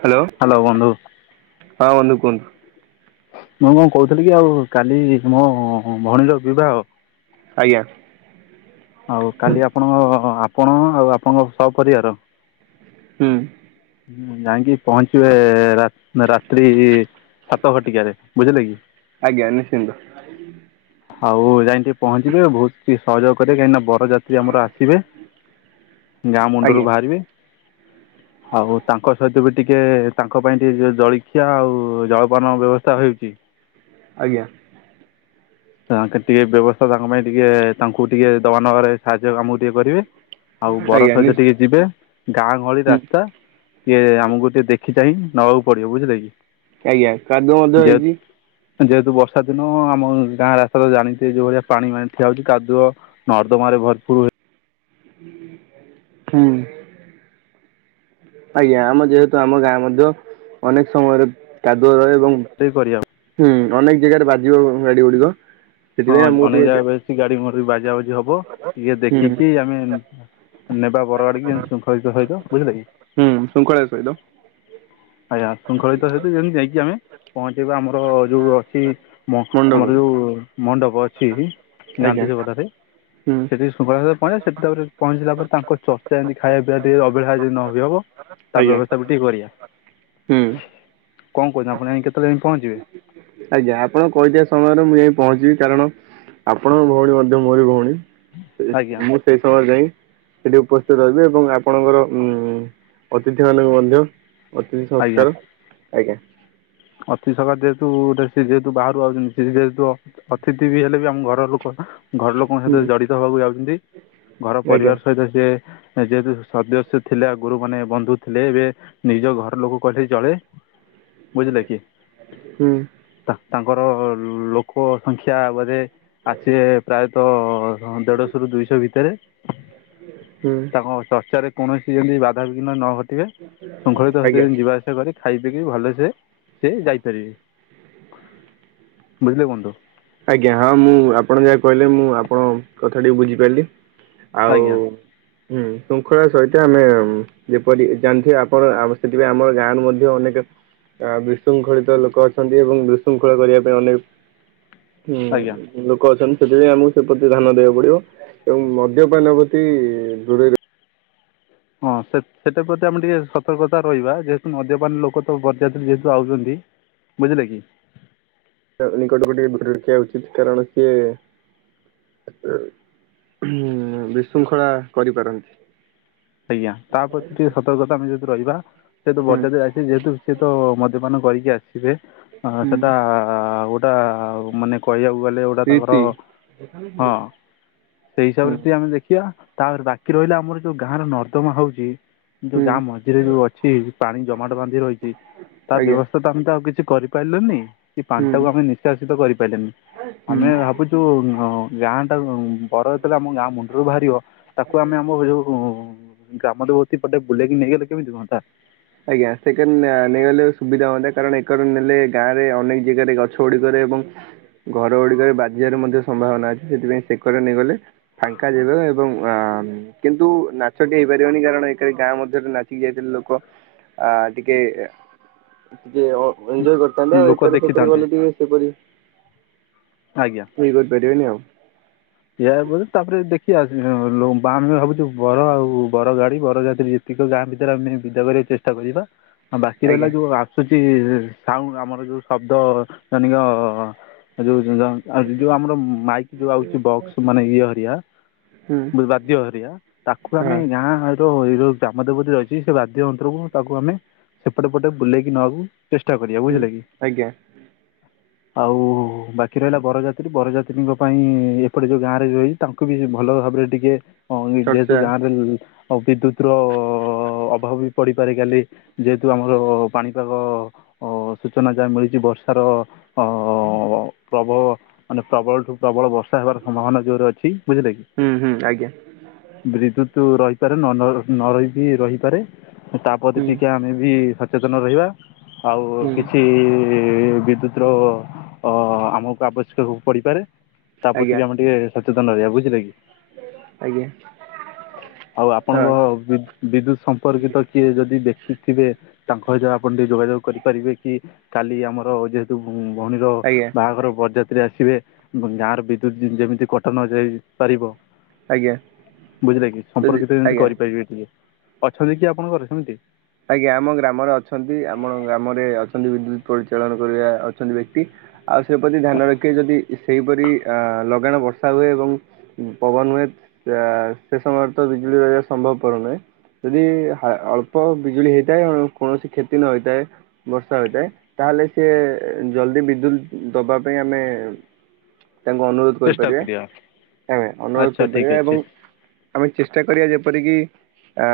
Hello hello ବନ୍ଧୁ ହଁ ବନ୍ଧୁ କୁହନ୍ତୁ? ମୁଁ କଣ କହୁଥିଲି କି ଆଉ କାଲି ମୋ ଭଉଣୀର ବିବାହ ଆଜ୍ଞା। ଆଉ କାଲି ଆପଣଙ୍କ ଆପଣ ଆଉ ଆପଣଙ୍କ ସ ପରରିବାର ହୁଁ। ଯାଇଁକି ପହଞ୍ଚିବେ ରାତି ସାତ ସାତ ଘଟିକାରେ ବୁଝିଲେ କି? ଆଜ୍ଞା ନିଶ୍ଚିନ୍ତ। ଆଉ ଯାଇଁ ଟିକେ ପହଞ୍ଚିବେ ବୋହୁତ ଟିକେ ସହଯୋଗ କରିବେ କାହିକି ନା ବରଯାତ୍ରୀ ସେ ଆମର ଆସିବେ ଗାଁ ମୁଣ୍ଡରୁ ଆଜ୍ଞା ବାହାରିବେ। ଆଉ ତାଙ୍କ ସହିତ ବି ଟିକେ ତାଙ୍କ ପାଇଁ ଟିକେ ଯ ଜଳଖିଆ ଆଉ ଜଳପାନର ବ୍ୟବସ୍ଥା ହେଉଛି। ଆଜ୍ଞା। ସେମାନଙ୍କର ଟିକେ ବ୍ୟବସ୍ଥା ତାଙ୍କ ପାଇଁ ଟିକେ ତାଙ୍କୁ ଟିକିେ ଦବା ନେବାରେ ସାହାଯ୍ୟ ଆମକୁ ଟିକେ କରିବେ। ଆଉ ବର ଆଜ୍ଞା ନି ସହିତ ଟିକେ ଯିବେ ଗାଁ ଗହଳି ହୁଁ ରାସ୍ତା ଟିକିଏ ଆମକୁ ଟିକିଏ ଦେଖି ଚାହିଁ ନବାକୁ ପଡିବ। ବୁଝିଲେ କି? ଆଜ୍ଞା। କାଦୁଅ ମଧ୍ୟ ଯେହେତୁ ହେଇଚି। ଯେହେତୁ ବର୍ଷା ଦିନ ଆମ ଗାଁ ରାସ୍ତାା ଜାଣିଥିବେ ଯୋଉ ଭଳିଆ ପାଣିମାଣି ଯାଉଚି କାଦୁଅ ନର୍ଦମାରେ ଭରପୁର୍। ହୁଁ। ଆଜ୍ଞା ଆମ ଯେହେତୁ ଆମ ଗାଁ ମଧ୍ୟ ଅନେକ ସମୟରେ କାଦୁଅ ରହେ ଏବଂ ସେଇ ପରିଅ। ହୁଁ ଅନେକ ଜେଗାରେ ବାଜିବ ଗାଡି ଗୁଡିକ ସେଥିପାଇଁ ଆମକୁ ଟିକିଏ ସେଗାଡି ମୋରବି ବାଜା ବାଜୁ ଇଏହବ ଟିକିଏ ହୁଁ ଦେଖିକି ଆମେ ନେବା ବର ଗାଡିକି ଶୃଙ୍ଖଳିତ ସହିତ। ବୁଝିଲ କି? ହୁଁ ଶୃଙ୍ଖଳିତ ସହିତ। ଆଜ୍ଞା ଶୃଙ୍ଖଳିତ ସହିତ ଯେମିତି ଯାଇକି ଆମେ ପହଞ୍ଚିବା ଆମର ଯୋଉ ଅଛି ମଣ୍ଡପରେ ମଆମର ଯୋଉ ମଣ୍ଡପ ଅଛି। ଆଜ୍ଞା ଗାନ୍ଧୀ ଛକଟାରେ। ହୁଁ। ସେଠି ଶୁଭାସକାଳରେ ପହଞ୍ଚିବା। ସେଠି ତାପରେ ପହଞ୍ଚିଲା ପରେ ତାଙ୍କଚର୍ଚ୍ଚାଯେମିତି ଖାଇବାପିଇବାରେ ଟିକିଏ ଅବହଳା ଯଦି ନ ହୁଏ ହବ। ତାପରେ ଆଜ୍ଞା ବ୍ୟବସ୍ଥା। ବି ଠିକ୍ କରିବା। ହୁଁ। କଣ କହୁଚନ୍ତି? ଆପଣ ଯାଇଁକେତେବେଳେ ପହଞ୍ଚିବେ? ଆଜ୍ଞା ଆପଣ କହିଥିବା ସମୟରେ ମୁଁ ଯାଇ ପହଞ୍ଚିବି। କାରଣ ଆପଣଙ୍କ ଭଉଣୀ ମଧ୍ୟ ମୋର ଭଉଣୀ। ଆଜ୍ଞା ସେ ମୁଁ ସେଇ ସମୟ ଯାଇ ସେଠି ଉପସ୍ଥିତ ରହିବେ। ଏବଂ ଆପଣଙ୍କର ଅତିଥିମାନଙ୍କୁ ମଧ୍ୟ ଅତିଥି ସତ୍କାର ଆଜ୍ଞା। ଅତିଶ ସକା ଯେହେତୁସେ ଯେହେତୁ ବାହାରୁ ଆଉଚନ୍ତି ଯେହେତୁ ଅତିଥି ବି ହେଲେ ବି ଆମ ଘର ଲୋକ ନାଁ। ଘର ଲୋକ ହୁଁ ମୋସାଥିରେ ଜଡିତ ହବାକୁ ଯାଉଚନ୍ତି। ଘର ଆଜ୍ଞା ପରିବାର ସହିତ ସିଏ ଯେହେତୁ ସଦସ୍ୟ ଥିଲେ ଆଗୁରୁ ମାନେ ବନ୍ଧୁ ଥିଲେ ଏବେ ନିଜ ଘର ଲୋକ କହିଲେ ଚଳେ। ବୁଝିଲେ କି? ହୁଁ ତାଙ୍କର ଲୋକ ସଂଖ୍ୟା ବୋଧେ ଆସେ ପ୍ରାୟତଃ ହଁ ଦେଢଶହ ରୁ ଦୁଇଶହ ଭିତରେ। ହୁଁ ତାଙ୍କ ଚର୍ଚ୍ଚାରେ କୌଣସି ଯିମିତି ବାଧାବିଘ୍ନ ନ ଘଟିବେ। ଶୃଙ୍ଖଳିତ ଆଜ୍ଞା। ସେତ ଯିବା ଆସିବା କରିବେ। ଖାଇ ପିଇକି ଭଲସେ ସେ ଯାଇପାରିବେ। ବୁଝିଲେ ବନ୍ଧୁ? ଆଜ୍ଞା ହଁ ମୁଁ ଆପଣ ଯାହା କହିଲେ ମୁଁ ଆପଣଙ୍କ କଥା ଟିକି ବୁଝିପାରିଲି। ଆଉ ଆଜ୍ଞା ହୁଁ ଶୃଙ୍ଖଳା ସହିତ ଆମେ ଯେପରି ଜାଣିଥିବେ ଆପଣ ସେଥିପାଇଁ ଆମର ଗାଁ ରୁ ମଧ୍ୟ ଅନେକେ ଆ ବିଶୃଙ୍ଖଳିତ ଲୋକ ଅଛନ୍ତି ଏବଂ ବିଶୃଙ୍ଖଳା କରିବା ପାଇଁ ଅନେକ୍ ଆଜ୍ଞା ଉ ଲୋକ ଅଛନ୍ତି ସେଥିପାଇଁ ଆମକୁ ସେ ପ୍ରତି ଧ୍ୟାନ ଦବାକୁ ପଡିବ ଏବଂ ମଦ୍ୟପାନ ହଉଚି ଦୂରେରେ ହଁ ସେ ସେଟା ପ୍ରତି ଆମେ ଟିକେ ସତର୍କତା ରହିବା ଯେହେତୁ ମଦ୍ୟପାନ ଲୋକ ତ ବରଯାତ୍ରୀ ଯେହେତୁ ଆଉଚନ୍ତି ବୁଝିଲେ କି? ତା ନିକଟକୁ ଟିକେ ଫଟୋ ରଖିବା ଉଚିତ କାରଣ ସିଏ ଉ ହୁଁ ବିଶୃଙ୍ଖଳା କରିପାରନ୍ତି। ଆଜ୍ଞା ତା ପ୍ରତି ଟିକେ ସତର୍କତା ଆମେ ଯଦି ରହିବା ଯେହେତୁ ହୁଁ ବରଯାତ୍ରୀ ଆ ସେ ଯେହେତୁ ସିଏତ ମଦ୍ୟପାନ କରିକି ଆସିବେ ହଁ ହୁଁ ସେଟା ଗୋଟା ମାନେ କହିବାକୁ ଗଲେ ଏଗୁଡା ତାଙ୍କର ଦେଖାନ [unintelligible] ହଁ ସେଇ ହିସାବରେ ଟିକେ ଆମେ ଦେଖିବା ତାପରେ ବାକି ରହିଲା ଆମର ଯୋଉ ଗାଁ ର ନର୍ଦମା ହଉଚି ଯୋଉ ହୁଁ ଗାଁ ମଝିରେ ଯୋଉ ଅଛି ପାଣି ଜମାଟ ବାନ୍ଧି ରହିଚି ତା ଆଜ୍ଞା ବ୍ୟବସ୍ଥା ତ ଆମେ ତ ଆଉ କିଛି କରି ପାଇିଲନି କି ହୁଁ ପାଣିଟାକୁ ଆମେ ନିଷ୍କାସିତ କରିପାଇଲେନି ଆମେ ହୁଁ। ଭାବୁଚୁ ଗାଁ ଟା [unintelligible] ଆମ ଗାଁ ମୁଣ୍ଡରୁ ବାହାରିବ ତାକୁ ଆମେ ଆମ ଯୋଉ ଗ୍ରାମ ଦେବତି ପଟେ ବୁଲେଇକି ନେଇଗଲେ କେମିତି ହୁଅନ୍ତା। ଆଜ୍ଞା ସେକେନ୍ ନେଇଗଲେ ସୁବିଧା ହୁଅନ୍ତା କାରଣ ଏ କରେ ନେଲେ ଗାଁ ରେ ଅନେକ ଯିଏ ଜାରେ ଗଛ ଗୁଡିକରେ ଏବଂ ଘର ଗୁଡିକରେ ବାଜିବାର ମଧ୍ୟ ସମ୍ଭାବନା ଅଛି ସେଥିପାଇଁ ସେକରେ ନେଇଗଲେ ଫାଙ୍କା ଯିବେ ଏବଂ ଆଁନ୍ କିନ୍ତୁ ନାଚଟି ହେଇପାରିବନି କାରଣ ଏକ ଗାଁ ମଧ୍ୟରେ ନାଚିକି ଯାଇଥିଲେ ଲୋକ ଆ ଟିକେ ଟିକେ ଅ ଏନଜୟ ଲୋକ କର [unintelligible] ଦେଖିଥାନ୍ତେ ଗଲେ ଟିକେ ସେପରି ଆଜ୍ଞା। କେହି କରିପାରିବେନି ଆଉ। ଇଆ ପରେ ତାପରେ ଦେଖି ଆସ [unintelligible] ଭାବୁଛୁ ବର ଆଉ ବର ଗାଡି ବର ଯାତ୍ରୀ ଇଏ କିନ୍ତୁ ଗାଁ ଭିତରେ ଆମେ ବିଦା କରିବାକୁ ଚେଷ୍ଟା କରିବା ଆଉ ବାକି ରହିଲା ଆଜ୍ଞା ଯୋଉ ଆସୁଚି ସାଉଣ୍ଡ ଆମର ଯୋଉ ଶବ୍ଦ ଜନିକ ଉ ଯୋଉ ଜୋ ଯୋଉ ଆମର ମାଇକି ଯୋଉ ଆଉଛି ବକ୍ସ ମାନେ ଇଏ ହରିଆ ହୁଁ ବାଦ୍ୟ ହେରିଆ ତାକୁ ହଁ ଆମେ ଗାଁ ର ଜଉ ଗ୍ରାମ ଦେବତି ରହିଛି ସେ ବାଦ୍ୟନ୍ତ୍ରକୁ ତାକୁ ଆମେ ସେପଟେ ପଟେ ବୁଲେଇକି ନବାକୁ ଚେଷ୍ଟା କରିବା ହୁଁ ବୁଝିଲେ କି ଆଜ୍ଞା ଆଉ ବାକି ରହିଲା ବରଯାତ୍ରୀ ବରଯାତ୍ରୀଙ୍କ ପାଇଁ ଇଏ ସେପଟେ ଯୋଉ ଗାଁରେ ରହି ତାଙ୍କୁ ବି ଭଲ ଭାବରେ ଟିକେ ଅ ଚର୍ଚ୍ଚା ଯେହେତୁ ଗାଁ ରେ ଆଉ ବିଦ୍ୟୁତର ଅଭାବ ବି ପଡ଼ିପାରେ କାଲି ଯେହେତୁ ଆମର ପାଣିପାଗ ଅ ସୂଚନା ଯାହା ମିଳିଚି ବର୍ଷାର ଅ ପ୍ରବ ମାନେ ପ୍ରବଳଠୁ ପ୍ରବଳ ବର୍ଷା ହେବାର ସମ୍ଭାବନା ଯୋଉରେ ଅଛି ବୁଝିଲେ କି ହୁଁ ହୁଁ ଆଜ୍ଞା ବିଦ୍ୟୁତ ରହିପାରେ ନ ନ ନ ରହିକି ରହିପାରେ ତାପରେ ହୁଁ ଟିକେ ଆମେ ବି ସଚେତନ ରହିବା ଆଉ ହୁଁ କିଛି ବିଦ୍ୟୁତ ର ଅ ଆମକୁ ଆବଶ୍ୟକ ପଡିପାରେ। ଆମେ ଆଜ୍ଞା ଟିକେ ସଚେତନ ରହିବା ବୁଝିଲେ କି। ଆଜ୍ଞା ଆଉ ହଁ ଆପଣଙ୍କ ବି ବିଦ୍ୟୁତ ସମ୍ପର୍କିତ କିଏ ଯଦି ବ୍ୟକ୍ତି ଥିବେ ତାଙ୍କ ଭିତରେ ଆପଣ ଟିକେ ଯୋଗାଯୋଗ କରିପାରିବେ କି? କାଲି ଆମର ଯେହେତୁ ଭଉଣୀର ଆଜ୍ଞା ବାହାଘର ବରଯାତ୍ରୀ ଆସିବେ ଗାଁ ର ବି ଜୁ ଯେମିତି କଟା ନ ଯାଇ ପାରିବ। ଆଜ୍ଞା ବୁଝିଲେ କି ଯଦି ସମ୍ପର୍କିତ ଯେମିତି ଆଜ୍ଞା କରିପାରିବେ ଟିକେ ଅଛନ୍ତି କି ଆପଣଙ୍କର ସେମିତି? ଆଜ୍ଞା ଆମ ଗ୍ରାମରେ ଅଛନ୍ତି ଆମ ଗ୍ରାମରେ ଅଛନ୍ତି ବିଦ୍ୟୁତ ପରିଚାଳନ କରିବା ଅଛନ୍ତି ବ୍ୟକ୍ତି। ଆଉ ସେ ପ୍ରତି ଧ୍ୟାନ ରଖେ ଯଦି ସେଇପରି ଆଁ ଲଗାଣ ବର୍ଷା ହୁଏ ଏବଂ ପବନ ହୁଏ ଆ ସେ ସମୟରେ ତ ବିଜୁଳି ରହିବା ସମ୍ଭବ ପର ନୁହେଁ। ଯଦି ହା ଅଳ୍ପ ବିଜୁଳି ହେଇଥାଏ କୌଣସି କ୍ଷତି ନ ହେଇଥାଏ। ବର୍ଷା ହୋଇଥାଏ ତାହେଲେ ସିଏ ଜଲ୍ଦି ବିଦ୍ୟୁତ୍ ଦବା ପାଇଁ ଆମେ ତାଙ୍କୁ ଅନୁରୋଧ ଚେଷ୍ଟା କରିପାରିବେ କରିବା ଆମେ ଅନୁରୋଧ ଆଚ୍ଛା ଠିକ୍ କରିପାରିବା ଏବଂ ଅଛି ଆମେ ଚେଷ୍ଟା କରିବା ଯେପରିକି ଆଁ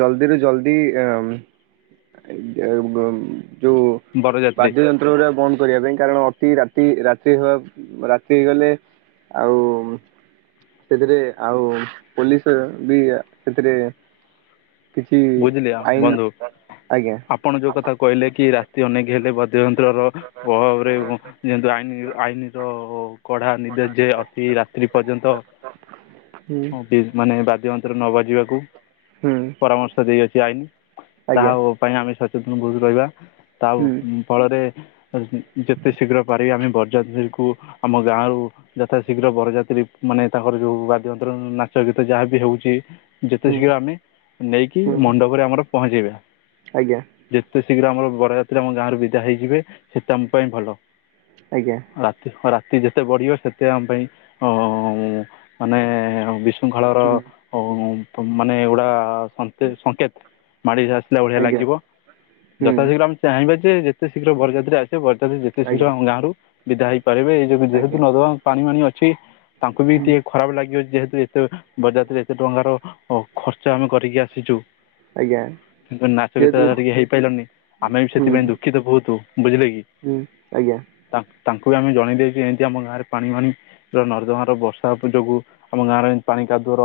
ଜଲଦିରୁୁ ଜଲଦି [unintelligible] ଯଉ ବରଯାତ୍ରୀ ବାଦ୍ୟ ଯ ଗୋରା ବନ୍ଦ କରିବା ପାଇଁ କାରଣ ଅତି ରାତି ରାତି ହ ରାତି ହେଇଗଲେ। ଆଉ ସେଥିରେ ଆଉ ପୋଲିସ ବି ସେଥିରେ କିଛି ବୁଝିଲି ଆ ଆଇନ ବନ୍ଧୁ ଆଜ୍ଞା ଆପଣ ଯୋଉ କଥା କହିଲେ କି ରାତି ଅନେକ ହେଲେ ନ୍ତ୍ରର ପ୍ରଭାବରେ ବ ଯେହେତୁ ଆଇନ ଆଇନର ହ କଢା ନିର୍ଦ୍ଦେଶ ଯେ ଅତି ରାତ୍ରି ପର୍ଯ୍ୟନ୍ତ ଅ ହୁଁ ମାନେ ବାଦ୍ୟ ଯନ୍ତ୍ର ନ ବାଜିବାକୁ ହୁଁ। ପରାମର୍ଶ ଦେଇଅଛି ଆଇନ ତାହା ଆଜ୍ଞା ପାଇଁ ଆମେ ସଚେତନ ବୁତ ରହିବା ତା ଉ ହୁଁ ଫଳରେ ଯେ ଯେତେ ଶୀଘ୍ର ପାରିବା ଆମେ [unintelligible] ଆମ ଗାଁରୁ ଯଥା ଶୀଘ୍ର ବରଯାତ୍ରୀ ମାନେ ତାଙ୍କର ଯୋଉ ବାଦ୍ୟଯନ୍ତ୍ର ନାଚ ଗୀତ ଯାହାବି ହଉଛି। ଯେତେ ହୁଁ ଶୀଘ୍ର ଆମେ ନେଇକି ହୁଁ ମଣ୍ଡପରେ ଆମର ପହଞ୍ଚେଇବା। ଆଜ୍ଞା। ଯେତେ ଶୀଘ୍ର ଆମର ବରଯାତ୍ରୀ ଆମ ଗାଁ ରୁ ବିଦା ହେଇଯିବେ ସେତେ ଆମ ପାଇଁ ଭଲ। ଆଜ୍ଞା। ରାତି ଖ ରାତି ଯେତେ ବଢିବ ସେତେ ଆମ ପାଇଁ ଅ ମାନେ ବି ବିଶୁଙ୍ଖଳାର ହୁଁ ଅ ମାନେ ଏଗୁଡା ସଂକ ସଙ୍କେତ ମାଡ଼ିଯା ଆସିଲା ଭଳିଆ ଆଜ୍ଞା ଲାଗିବ ହୁଁ ଯଥାଶୀଘ୍ର ଆମେ ଚାହିଁବା ଯେ ଯେତେ ଶୀଘ୍ର ବରଯାତ୍ରୀ ଆସି ସେ ବରଯାତ୍ରୀ ଯେତେ ଶୀଘ୍ର ଆଜ୍ଞା ଆମ ଗାଁରୁ ବିଦା ହେଇପାରିବେ ଏଇ ଯଁ ଯେହେତୁ ଆଜ୍ଞା ନଦୀ ପାଣିଫାଣି ଅଛି। ତାଙ୍କୁ ବି ହୁଁ ଟିକେ ଖରାପ ଲାଗିବ ଯେହେତୁ ଏତେ ବରଯାତ୍ରୀ ଏତେ ଟଙ୍କାର ଖର୍ଚ୍ଚ ଆମେ କରିକି ଆସ ଆସିଛୁ ଆଜ୍ଞା କିନ୍ତୁ ନାଚ ଗୀତ ଯେହେତୁ ଟିକେ ହେଇପାରିଲନି ଆମେ ବି ସେଥିପାଇଁ ହୁଁ ଦୁଃଖିତ ବହୁତୁ ବୁଝିଲେ କି? ହୁଁ ଆଜ୍ଞା। ତା ତାଙ୍କୁ ବି ଆମେ ଜଣେଇ ଦେଇଛୁ ଏମିତି ଆମ ଗାଁରେ ପାଣି ଫାଣି ନର୍ଦମାଁ ର ବର୍ଷା ଯୋଗୁ ଆମ ଗାଁରେ ପାଣି କାଦୁଅର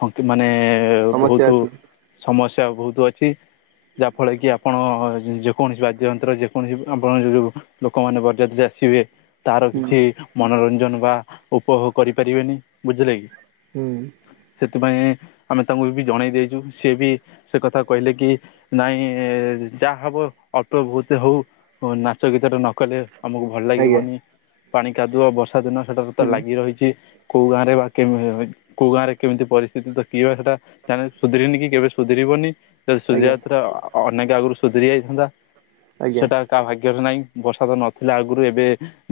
ସଙ୍କେ କି ମାନେ ବହୁତ ସମସ୍ୟା ଅଛି ସମସ୍ୟା ବହୁତ ଅଛି ଯାହା ଫଳ କି ଆପଣ ଯୋଉ କୌଣସି ବାଦ୍ୟଯନ୍ତ୍ର ଯେକୌଣସି ଆପଣ ଯୋଉ ଲୋକମାନେ ବରଯାତ୍ରୀ ଆସିବେ ତାର ହୁଁ କିଛି ମନୋରଞ୍ଜନ ବା ଉପଭୋଗ କରିପାରିବେନି ବୁଝିଲେ କି? ହୁଁ। ସେଥିପାଇଁ ଆମେ ତାଙ୍କୁ ବି ଜଣେଇ ଦେଇଛୁ ସିଏ ବି ସେ କଥା କହିଲେ କି ନାଇଁ ଯାହା ହବ ଅଳ୍ପ ବହୁତେ ହଉ ଓ ନାଚ ଗୀତ ଟା ନ କଲେ ଆମକୁ ଭଲ ଆଜ୍ଞା ଲାଗିବନି ପାଣି କାଦୁଅ ବର୍ଷା ଦିନ ସେଟା ତ ହୁଁ ଲାଗି ରହିଛି। କୋଉ ଗାଁ ରେ ବା କେମିତି କୋଉ ଗାଁ ରେ କେମିତି ପରିସ୍ଥିତି ତ କିିବା ସେଟା। [unintelligible] ସୁଧୁରନି କି କେବେ ସୁଧରିବନି ଯଦି ଆଜ୍ଞା ସୁଯାତ୍ର ଅନେକ ଆଗରୁ ସୁଧରି ଯାଇଥାନ୍ତା ଆଜ୍ଞା ସେଟା କାହା ଭାଗ୍ୟରେ ନାଇଁ ବର୍ଷା ତ ନଥିଲା ଆଗରୁ ଏବେ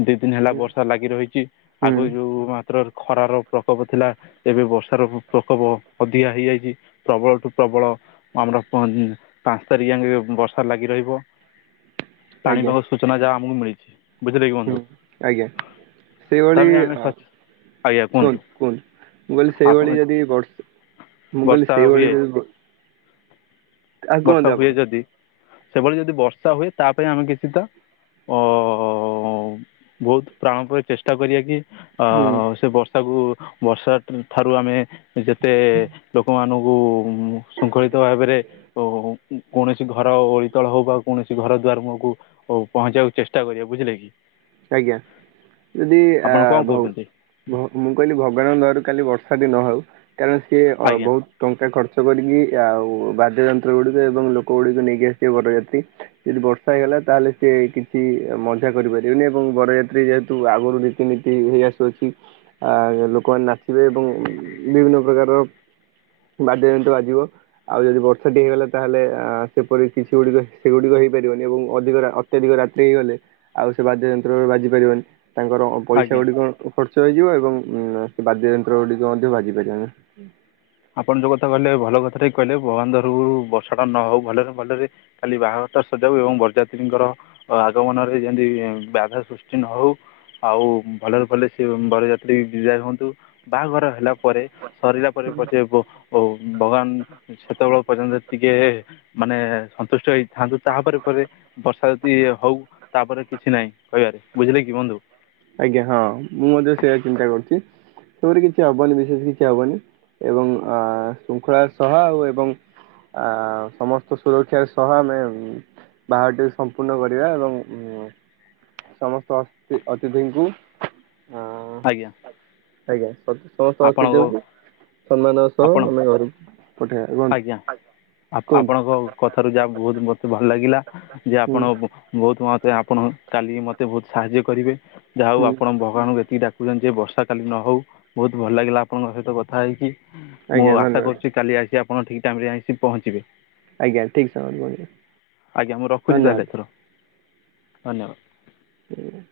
ଦି ଦିନ ହେଲା ହୁଁ ବର୍ଷା ଲାଗି ରହିଛି ହୁଁ ଆଗ ଯୋଉ ମାତ୍ର ଖରାର ପ୍ରକୋପ ଥିଲା ଏବେ ବର୍ଷାର ପ୍ରକୋପ ଅଧିକା ହେଇଯାଇଛି ପ୍ରବଳଠୁ ପ୍ରବଳ ଆମର ପା ପାଞ୍ଚ ତାରିଖ ଯେ ବର୍ଷା ଲାଗି ରହିବ। ଆଜ୍ଞା ପାଣିପାଗ ସୂଚନା ଯାହା ଆମକୁ ମିଳିଛି ବୁଝିଲେ କି ହୁଁ ବନ୍ଧୁ। ଆଜ୍ଞା ସେଇଭଳି ତା'ପାଇଁ ଆମେ ଅ କୁହନ୍ତୁ କୁହନ୍ତୁ ମୁଁ କହିଲି ଆପଣ ସେଇଭଳି ଯଦି ବଢ଼ି ମୁଁ କହିଲି ବର୍ଷା ହୁଏ ସେଇଭଳି ଯ ବର୍ଷା ଆପଣ ହୁଏ ଯଦି ସେଭଳି ଯଦି ବର୍ଷା ହୁଏ ତା ପାଇଁ ଆମେ କିଛି ତ ଅ ବହୁତ ପ୍ରାଣ ପରେ ଚେଷ୍ଟା କରିବା କି? ଅ ହୁଁ ସେ ବର୍ଷାକୁ ବର୍ଷା ଠାରୁ ଆମେ ଯେତେ ଲୋକମାନଙ୍କୁ ଶୃଙ୍ଖଳିତ ଭାବରେ ଓ କୌଣସି ଘର ଓଳିତଳ ହଉ ବା କୌଣସି ଘର ଦୁଆର ମୁହଁକୁ ପହଞ୍ଚିବାକୁ ଚେଷ୍ଟା କରିବା ବୁଝିଲେ କି। ଆଜ୍ଞା ଯଦି ଆ ଆପଣ କ'ଣ ଭଉ କହୁଛନ୍ତି ମୁଁ କହିଲି ଭଗବାନ ଙ୍କ ଦୟା ରୁ କାଲି ବର୍ଷା ଟି ନ ହଉ କାରଣ ସିଏ ଅ ଆଜ୍ଞା ବହୁତ ଟଙ୍କା ଖର୍ଚ୍ଚ କରିକି ଆଉ ବାଦ୍ୟ ଯନ୍ତ୍ର ଗୁଡିକ ଏବଂ ଲୋକ ଗୁଡିକୁ ନେଇକି ଆସିଥିବେ ବରଯାତ୍ରୀ। ଯଦି ବର୍ଷା ହେଇଗଲା ତାହେଲେ ସି କିଛି ମଜା କରିପାର ନି ଏବଂ ବରଯାତ୍ରୀ ଯେହେତୁ ଆଗରୁ ରୀତିନୀତି ହେଇ ଆସୁଅଛି। ଆ ଲୋକମାନେ ନାଚିବେ ଏବଂ ବିଭିନ୍ନ ପ୍ରକାରର ବାଦ୍ୟ ଯନ୍ତ୍ର ବାଜିିବ। ଆଉ ଯଦି ବର୍ଷାଟି ହେଇଗଲା ତାହେଲେ ଆ ସେପରି କିଛି ଗୁଡିକ ସେଗୁଡିକ ହେଇପାରିବନି ଏବଂ ଅଧିକ ଅତ୍ୟଧିକ ରାତ୍ରି ହୋଇଗଲେ ଆଉ ସେ ବାଦ୍ୟ ଯନ୍ତ୍ରରେ ବାଜିପାରିବନି ତାଙ୍କର ପଇସା ଆଜ୍ଞା ଗୁଡ଼ିକ ଖର୍ଚ୍ଚ ହେଇଯିବ ଏବଂ ସେ ବାଦ୍ୟ ଯନ୍ତ୍ର ଗୁଡିକ ମଧ୍ୟ ବାଜି ପାରିବ ନାହିଁ। ଆପଣ ଯୋଉ କଥା କହିଲେ ଭଲ କଥାଟା କହିଲେ ଭଗବାନ ଧରକୁ ବର୍ଷାଟା ନ ହଉ ଭଲରେ ଭଲରେ କାଲି ବାହାଘରଟା ସରିଜାଉ ଏବଂ ବରଯାତ୍ରୀଙ୍କର ଆଗମନରେ ଯେମିତି ବ୍ୟାଧା ସୃଷ୍ଟି ନ ହଉ। ଆଉ ଭଲରେ ଭଲ ସେ ବରଯାତ୍ରୀ ବିଦାୟ ହୁଅନ୍ତୁ ବାହାଘର ହେଲା ପରେ ସରିଲା ପରେ ପଛେ ଭଗବାନ ସେତେବେଳେ ପର୍ଯ୍ୟନ୍ତ ଟିକେ ମାନେ ସନ୍ତୁଷ୍ଟ ହେଇଥାନ୍ତୁ ତାପରେ ପରେ ବର୍ଷା ଯଦି ହଉ ତାପରେ କିଛି ନାହିଁ କହିବାରେ ବୁଝିଲେ କି ବନ୍ଧୁ। ଆଜ୍ଞା ହଁ ମୁଁ ମଧ୍ୟ ସେୟା ଚିନ୍ତା କରୁଛି। ସେପରି କିଛି ହବନି ବିଶେଷ କିଛି ହବନି ଏବଂ ଅ ଶୃଙ୍ଖଳା ସହ ଆଉ ଏବଂ ଆ ସମସ୍ତ ସୁରକ୍ଷାର ସହ ଆମେ ବାହାଘରଟି ସମ୍ପୂର୍ଣ୍ଣ କରିବା ଏବଂ ସମସ୍ତ ଅସ ଅତିଥିଙ୍କୁ ଅ ଆଜ୍ଞା। ଆଜ୍ଞା ସମସ୍ତ ଆପଣଙ୍କ ଅତିଥି ଙ୍କୁ ସମ୍ମାନର ଆପଣ ସହ ଆମେ ଘର ପଠେଇବା କୁହନ୍ତୁ ଆଜ୍ଞା କୁହନ୍ତୁ। ଆପଣଙ୍କ କଥାରୁ ଯାହା ବହୁତ ମତେ ଭଲ ଲାଗିଲା ଯେ ହୁଁ ଆପଣ ବହୁତ ମତେ ଆପଣ କାଲି ମତେ ବହୁତ ସାହାଯ୍ୟ କରିବେ ଯାହା ହଉ ହୁଁ ଆପଣ ଭଗବାନଙ୍କୁ ଏତିକି ଡାକୁଛନ୍ତି ଯେ ବର୍ଷା କାଲି ନହଉ। ବହୁତ ଭଲ ଲାଗିଲା ଆପଣଙ୍କ ସହିତ କଥା ହେଇକି ମୁଁ ଆଜ୍ଞା ଆଶା ଧନ୍ୟବାଦ କରୁଛି କାଲି ଆସି ଆପଣ ଠିକ୍ ଟାଇମ ରେ ଆସି ପହଞ୍ଚିବେ। ଆଜ୍ଞା ଠିକ୍ ସମୟ ରେ ପହଂଚି ଵି। ଆଜ୍ଞା ମୁଁ ରଖୁଛି ତା ହେଲେ ଏଥର ଧନ୍ୟବାଦ। ହୁଁ।